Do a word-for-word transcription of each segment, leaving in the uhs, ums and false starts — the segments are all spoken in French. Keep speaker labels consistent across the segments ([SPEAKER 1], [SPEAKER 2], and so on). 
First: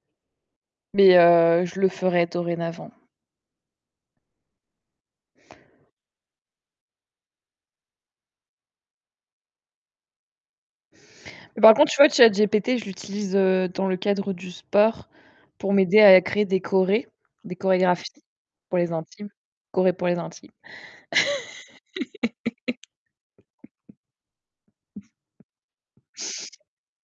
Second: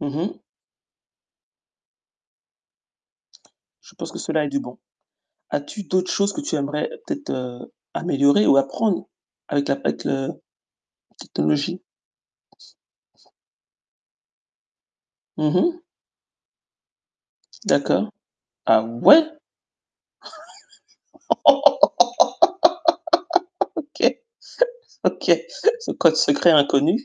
[SPEAKER 1] Mmh mh.
[SPEAKER 2] Mais, heu, je le ferai dorénavant.
[SPEAKER 1] Je pense que cela a du bon. As-tu d'autres choses que tu aimerais peut-être, heu, améliorer ou apprendre avec la avec le la
[SPEAKER 2] Par
[SPEAKER 1] technologie?
[SPEAKER 2] contre, tu vois, ChatGPT, je l'utilise, heu, dans le cadre du sport
[SPEAKER 1] Mmh
[SPEAKER 2] pour
[SPEAKER 1] mh.
[SPEAKER 2] m'aider à créer des choré, des chorégraphies
[SPEAKER 1] D'accord.
[SPEAKER 2] pour
[SPEAKER 1] Ah
[SPEAKER 2] les
[SPEAKER 1] ouais?
[SPEAKER 2] intimes, choré pour les intimes.
[SPEAKER 1] OK. OK. Ce code secret inconnu.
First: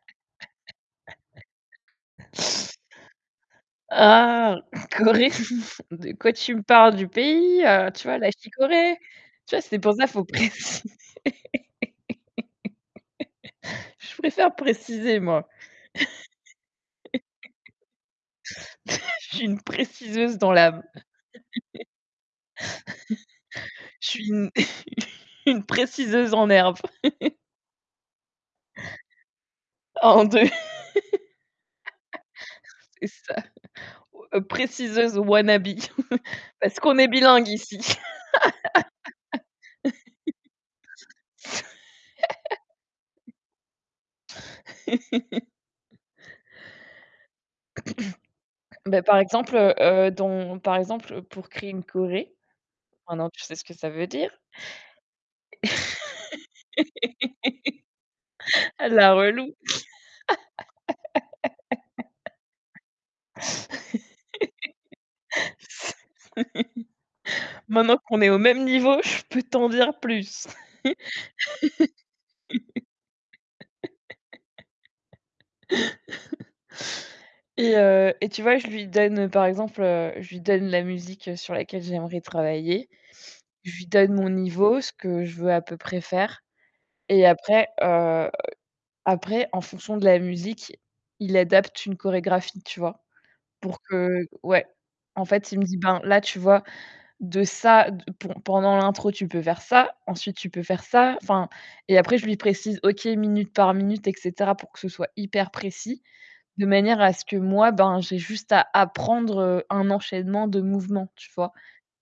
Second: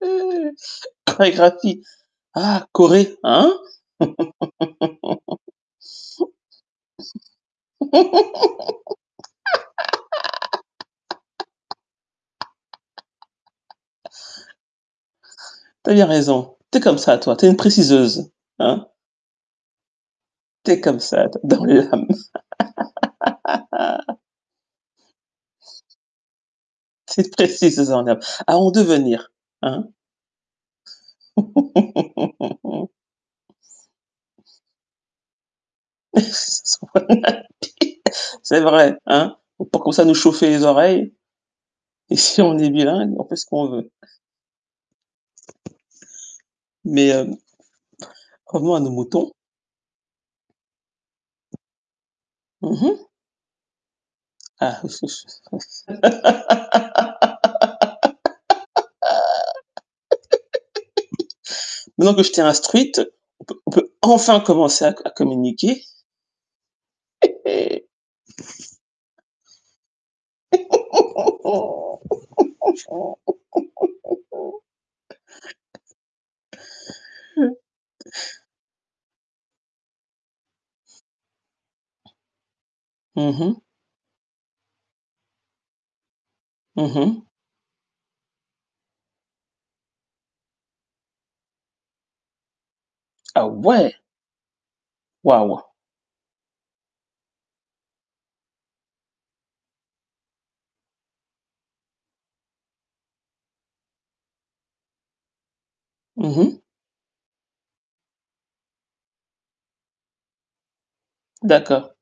[SPEAKER 1] [unintelligible] Ah, Corée, hein?
[SPEAKER 2] Ah, Corée, de quoi tu me parles? Du pays? Heu, tu vois, la chicorée? Tu vois, c'est pour ça, faut préciser. Je préfère préciser moi.
[SPEAKER 1] Tu as bien raison, tu es comme ça toi, tu es une préciseuse. Hein?
[SPEAKER 2] Je suis une préciseuse dans
[SPEAKER 1] Tu es
[SPEAKER 2] l'âme.
[SPEAKER 1] comme ça toi, dans l'âme.
[SPEAKER 2] Je suis une une préciseuse en herbe.
[SPEAKER 1] C'est précis, [unintelligible] à en devenir, hein?
[SPEAKER 2] Ah en deux. C'est ça. Oh, heu, préciseuse wanna be, parce qu'on est bilingue ici.
[SPEAKER 1] [unintelligible] C'est vrai. Hein? Faut pas commencer à nous chauffer les oreilles. Ici on est bilingue, on fait ce qu'on veut. Mais, hem, revenons à nos
[SPEAKER 2] Bah par
[SPEAKER 1] moutons.
[SPEAKER 2] exemple, heu, heu, dans par exemple pour créer une choré,
[SPEAKER 1] Mmh mh.
[SPEAKER 2] maintenant tu sais ce que ça veut dire
[SPEAKER 1] Ah. Ou s ou s ou s
[SPEAKER 2] Ah la relou.
[SPEAKER 1] Maintenant que je t'ai instruite, on peut on peut enfin commencer à co à communiquer.
[SPEAKER 2] Maintenant qu'on est au même niveau, je peux t'en dire plus. Et heu, et tu vois, je lui donne par exemple, heu, je lui donne la musique, heu, sur laquelle j'aimerais travailler.
[SPEAKER 1] Mmh mh.
[SPEAKER 2] Je lui donne mon niveau, ce que je veux à peu près faire
[SPEAKER 1] Mmh mh.
[SPEAKER 2] et après, heu, après, en fonction de la musique, il adapte une chorégraphie, tu vois?
[SPEAKER 1] Ah
[SPEAKER 2] Pour
[SPEAKER 1] ouais!
[SPEAKER 2] que ouais. En fait, il
[SPEAKER 1] Waouh!
[SPEAKER 2] me dit: «Ben, là, tu vois, de ça d p pendant l'intro, tu peux faire ça, ensuite, tu peux faire ça», enfin et après je lui précise OK, minute par minute et cetera pour que ce soit hyper précis,
[SPEAKER 1] Mmh mh.
[SPEAKER 2] de manière à ce que moi, ben j'ai juste à apprendre, heu, un enchaînement de mouvements, tu vois?
[SPEAKER 1] D'accord.